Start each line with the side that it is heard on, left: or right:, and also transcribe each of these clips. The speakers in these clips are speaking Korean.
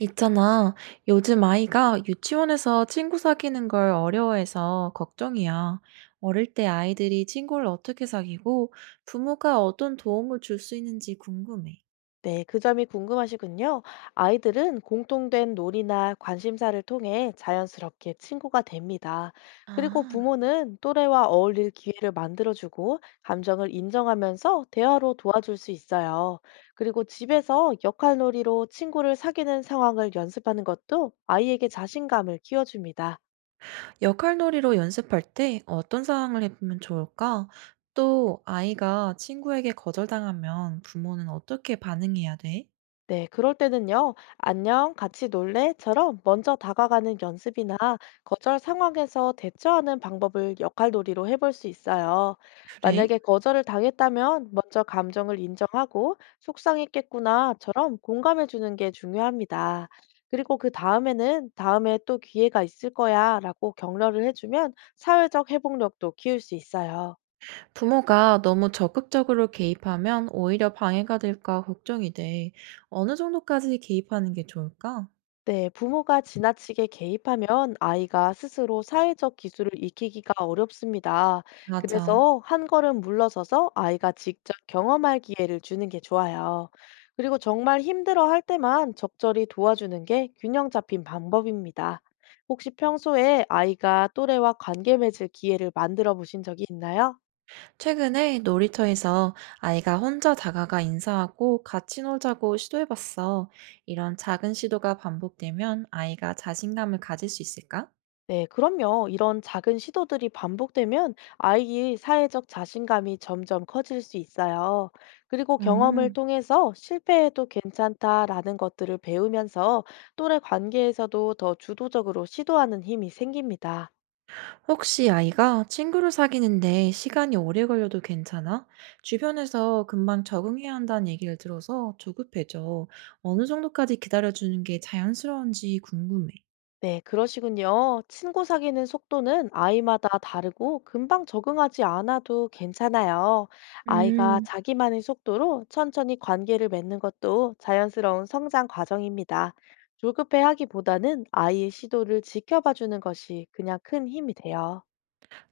right: 있잖아. 요즘 아이가 유치원에서 친구 사귀는 걸 어려워해서 걱정이야. 어릴 때 아이들이 친구를 어떻게 사귀고 부모가 어떤 도움을 줄 수 있는지 궁금해.
left: 네, 그 점이 궁금하시군요. 아이들은 공통된 놀이나 관심사를 통해 자연스럽게 친구가 됩니다. 그리고
right: 아,
left: 부모는 또래와 어울릴 기회를 만들어주고 감정을 인정하면서 대화로 도와줄 수 있어요. 그리고 집에서 역할놀이로 친구를 사귀는 상황을 연습하는 것도 아이에게 자신감을 키워줍니다.
right: 역할놀이로 연습할 때 어떤 상황을 해보면 좋을까? 또 아이가 친구에게 거절당하면 부모는 어떻게 반응해야 돼?
left: 네, 그럴 때는요, 안녕, 같이 놀래?처럼 먼저 다가가는 연습이나 거절 상황에서 대처하는 방법을 역할놀이로 해볼 수 있어요.
right: 그래?
left: 만약에 거절을 당했다면 먼저 감정을 인정하고 속상했겠구나처럼 공감해주는 게 중요합니다. 그리고 그 다음에는 다음에 또 기회가 있을 거야 라고 격려를 해주면 사회적 회복력도 키울 수 있어요.
right: 부모가 너무 적극적으로 개입하면 오히려 방해가 될까 걱정이 돼. 어느 정도까지 개입하는 게 좋을까?
left: 네, 부모가 지나치게 개입하면 아이가 스스로 사회적 기술을 익히기가 어렵습니다.
right: 맞아.
left: 그래서 한 걸음 물러서서 아이가 직접 경험할 기회를 주는 게 좋아요. 그리고 정말 힘들어 할 때만 적절히 도와주는 게 균형 잡힌 방법입니다. 혹시 평소에 아이가 또래와 관계 맺을 기회를 만들어 보신 적이 있나요?
right: 최근에 놀이터에서 아이가 혼자 다가가 인사하고 같이 놀자고 시도해봤어. 이런 작은 시도가 반복되면 아이가 자신감을 가질 수 있을까?
left: 네, 그럼요. 이런 작은 시도들이 반복되면 아이의 사회적 자신감이 점점 커질 수 있어요. 그리고 경험을
right: 음.
left: 통해서 실패해도 괜찮다라는 것들을 배우면서 또래 관계에서도 더 주도적으로 시도하는 힘이 생깁니다.
right: 혹시 아이가 친구를 사귀는데 시간이 오래 걸려도 괜찮아? 주변에서 금방 적응해야 한다는 얘기를 들어서 조급해져. 어느 정도까지 기다려주는 게 자연스러운지 궁금해.
left: 네, 그러시군요. 친구 사귀는 속도는 아이마다 다르고 금방 적응하지 않아도 괜찮아요. 아이가
right: 음,
left: 자기만의 속도로 천천히 관계를 맺는 것도 자연스러운 성장 과정입니다. 조급해 하기보다는 아이의 시도를 지켜봐 주는 것이 그냥 큰 힘이 돼요.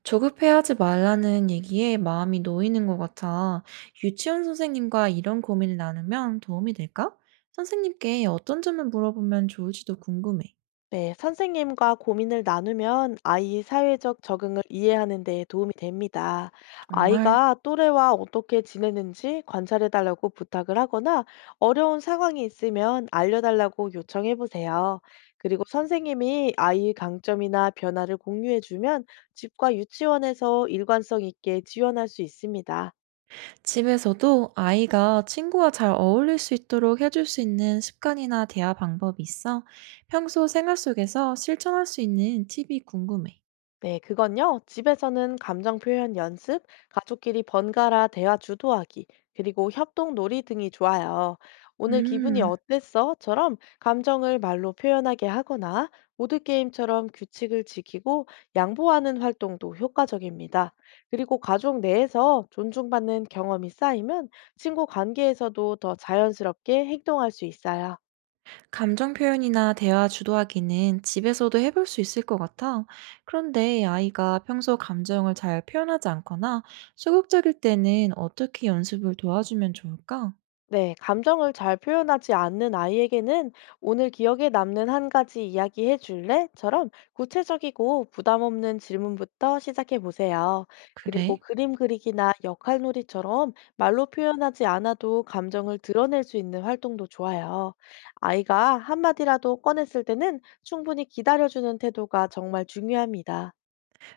right: 조급해하지 말라는 얘기에 마음이 놓이는 것 같아. 유치원 선생님과 이런 고민을 나누면 도움이 될까? 선생님께 어떤 점을 물어보면 좋을지도 궁금해.
left: 네, 선생님과 고민을 나누면 아이의 사회적 적응을 이해하는 데 도움이 됩니다.
right: 정말
left: 아이가 또래와 어떻게 지내는지 관찰해달라고 부탁을 하거나 어려운 상황이 있으면 알려달라고 요청해보세요. 그리고 선생님이 아이의 강점이나 변화를 공유해주면 집과 유치원에서 일관성 있게 지원할 수 있습니다.
right: 집에서도 아이가 친구와 잘 어울릴 수 있도록 해줄 수 있는 습관이나 대화 방법이 있어? 평소 생활 속에서 실천할 수 있는 팁이 궁금해.
left: 네, 그건요. 집에서는 감정 표현 연습, 가족끼리 번갈아 대화 주도하기, 그리고 협동 놀이 등이 좋아요. 오늘 기분이
right: 음,
left: 어땠어?처럼 감정을 말로 표현하게 하거나 보드 게임처럼 규칙을 지키고 양보하는 활동도 효과적입니다. 그리고 가족 내에서 존중받는 경험이 쌓이면 친구 관계에서도 더 자연스럽게 행동할 수 있어요.
right: 감정 표현이나 대화 주도하기는 집에서도 해볼 수 있을 것 같아. 그런데 아이가 평소 감정을 잘 표현하지 않거나 소극적일 때는 어떻게 연습을 도와주면 좋을까?
left: 네, 감정을 잘 표현하지 않는 아이에게는 오늘 기억에 남는 한 가지 이야기해 줄래?처럼 구체적이고 부담 없는 질문부터 시작해 보세요. 그리고
right: 그래?
left: 그림 그리기나 역할 놀이처럼 말로 표현하지 않아도 감정을 드러낼 수 있는 활동도 좋아요. 아이가 한마디라도 꺼냈을 때는 충분히 기다려주는 태도가 정말 중요합니다.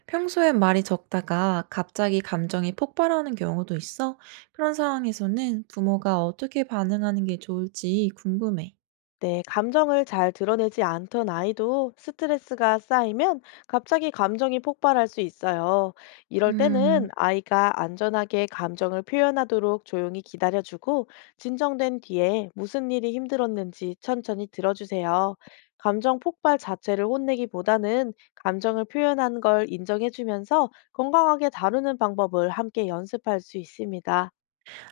right: 평소엔 말이 적다가 갑자기 감정이 폭발하는 경우도 있어. 그런 상황에서는 부모가 어떻게 반응하는 게 좋을지 궁금해.
left: 네, 감정을 잘 드러내지 않던 아이도 스트레스가 쌓이면 갑자기 감정이 폭발할 수 있어요. 이럴 때는
right: 음,
left: 아이가 안전하게 감정을 표현하도록 조용히 기다려주고 진정된 뒤에 무슨 일이 힘들었는지 천천히 들어주세요. 감정 폭발 자체를 혼내기보다는 감정을 표현한 걸 인정해주면서 건강하게 다루는 방법을 함께 연습할 수 있습니다.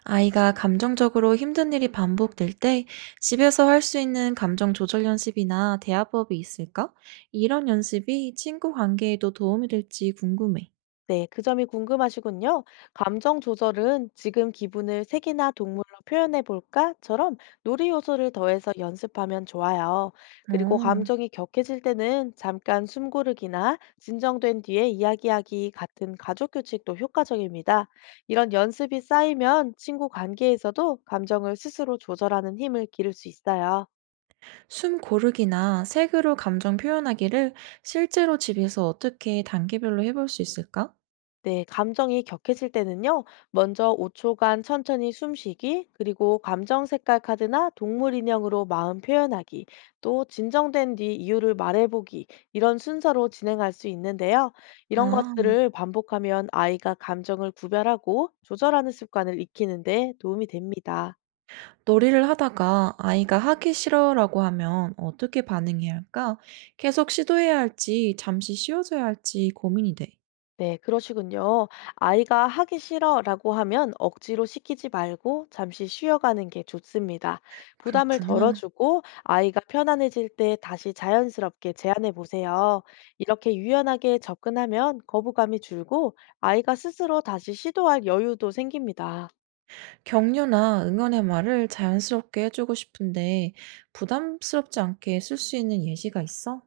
right: 아이가 감정적으로 힘든 일이 반복될 때 집에서 할 수 있는 감정 조절 연습이나 대화법이 있을까? 이런 연습이 친구 관계에도 도움이 될지 궁금해.
left: 네, 그 점이 궁금하시군요. 감정 조절은 지금 기분을 색이나 동물로 표현해 볼까?처럼 놀이 요소를 더해서 연습하면 좋아요.
right: 어,
left: 그리고 감정이 격해질 때는 잠깐 숨 고르기나 진정된 뒤에 이야기하기 같은 가족 규칙도 효과적입니다. 이런 연습이 쌓이면 친구 관계에서도 감정을 스스로 조절하는 힘을 기를 수 있어요.
right: 숨 고르기나 색으로 감정 표현하기를 실제로 집에서 어떻게 단계별로 해볼 수 있을까?
left: 네, 감정이 격해질 때는요, 먼저 5초간 천천히 숨쉬기, 그리고 감정 색깔 카드나 동물 인형으로 마음 표현하기, 또 진정된 뒤 이유를 말해보기, 이런 순서로 진행할 수 있는데요. 이런
right: 아,
left: 것들을 반복하면 아이가 감정을 구별하고 조절하는 습관을 익히는데 도움이 됩니다.
right: 놀이를 하다가 아이가 "하기 싫어."라고 하면 어떻게 반응해야 할까? 계속 시도해야 할지 잠시 쉬어줘야 할지 고민이 돼.
left: 네, 그러시군요. 아이가 하기 싫어라고 하면 억지로 시키지 말고 잠시 쉬어가는 게 좋습니다. 부담을
right: 그렇구나.
left: 덜어주고 아이가 편안해질 때 다시 자연스럽게 제안해 보세요. 이렇게 유연하게 접근하면 거부감이 줄고 아이가 스스로 다시 시도할 여유도 생깁니다.
right: 격려나 응원의 말을 자연스럽게 해 주고 싶은데 부담스럽지 않게 쓸 수 있는 예시가 있어?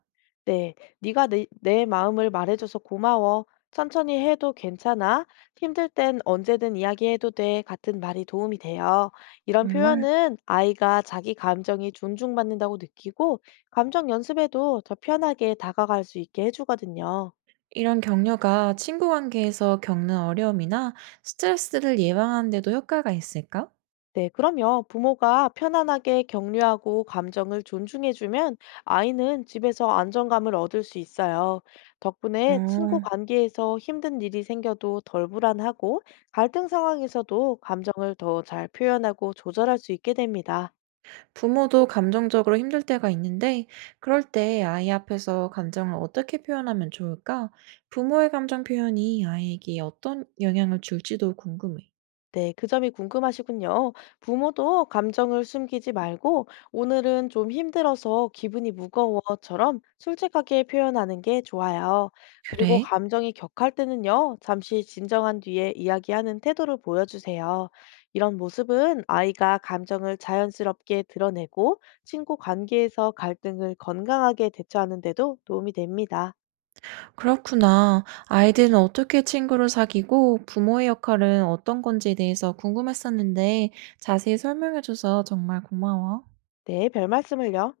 left: 네, 네가 내 마음을 말해줘서 고마워. 천천히 해도 괜찮아. 힘들 땐 언제든 이야기해도 돼. 같은 말이 도움이 돼요. 이런
right: 정말?
left: 표현은 아이가 자기 감정이 존중받는다고 느끼고 감정 연습에도 더 편하게 다가갈 수 있게 해주거든요.
right: 이런 격려가 친구 관계에서 겪는 어려움이나 스트레스를 예방하는 데도 효과가 있을까?
left: 네, 그럼요. 부모가 편안하게 격려하고 감정을 존중해주면 아이는 집에서 안정감을 얻을 수 있어요. 덕분에 친구
right: 어.
left: 관계에서 힘든 일이 생겨도 덜 불안하고 갈등 상황에서도 감정을 더 잘 표현하고 조절할 수 있게 됩니다.
right: 부모도 감정적으로 힘들 때가 있는데, 그럴 때 아이 앞에서 감정을 어떻게 표현하면 좋을까? 부모의 감정 표현이 아이에게 어떤 영향을 줄지도 궁금해.
left: 네, 그 점이 궁금하시군요. 부모도 감정을 숨기지 말고 오늘은 좀 힘들어서 기분이 무거워처럼 솔직하게 표현하는 게 좋아요. 그리고
right: 그래?
left: 감정이 격할 때는요, 잠시 진정한 뒤에 이야기하는 태도를 보여주세요. 이런 모습은 아이가 감정을 자연스럽게 드러내고 친구 관계에서 갈등을 건강하게 대처하는 데도 도움이 됩니다.
right: 그렇구나. 아이들은 어떻게 친구를 사귀고 부모의 역할은 어떤 건지에 대해서 궁금했었는데 자세히 설명해줘서 정말 고마워.
left: 네, 별 말씀을요.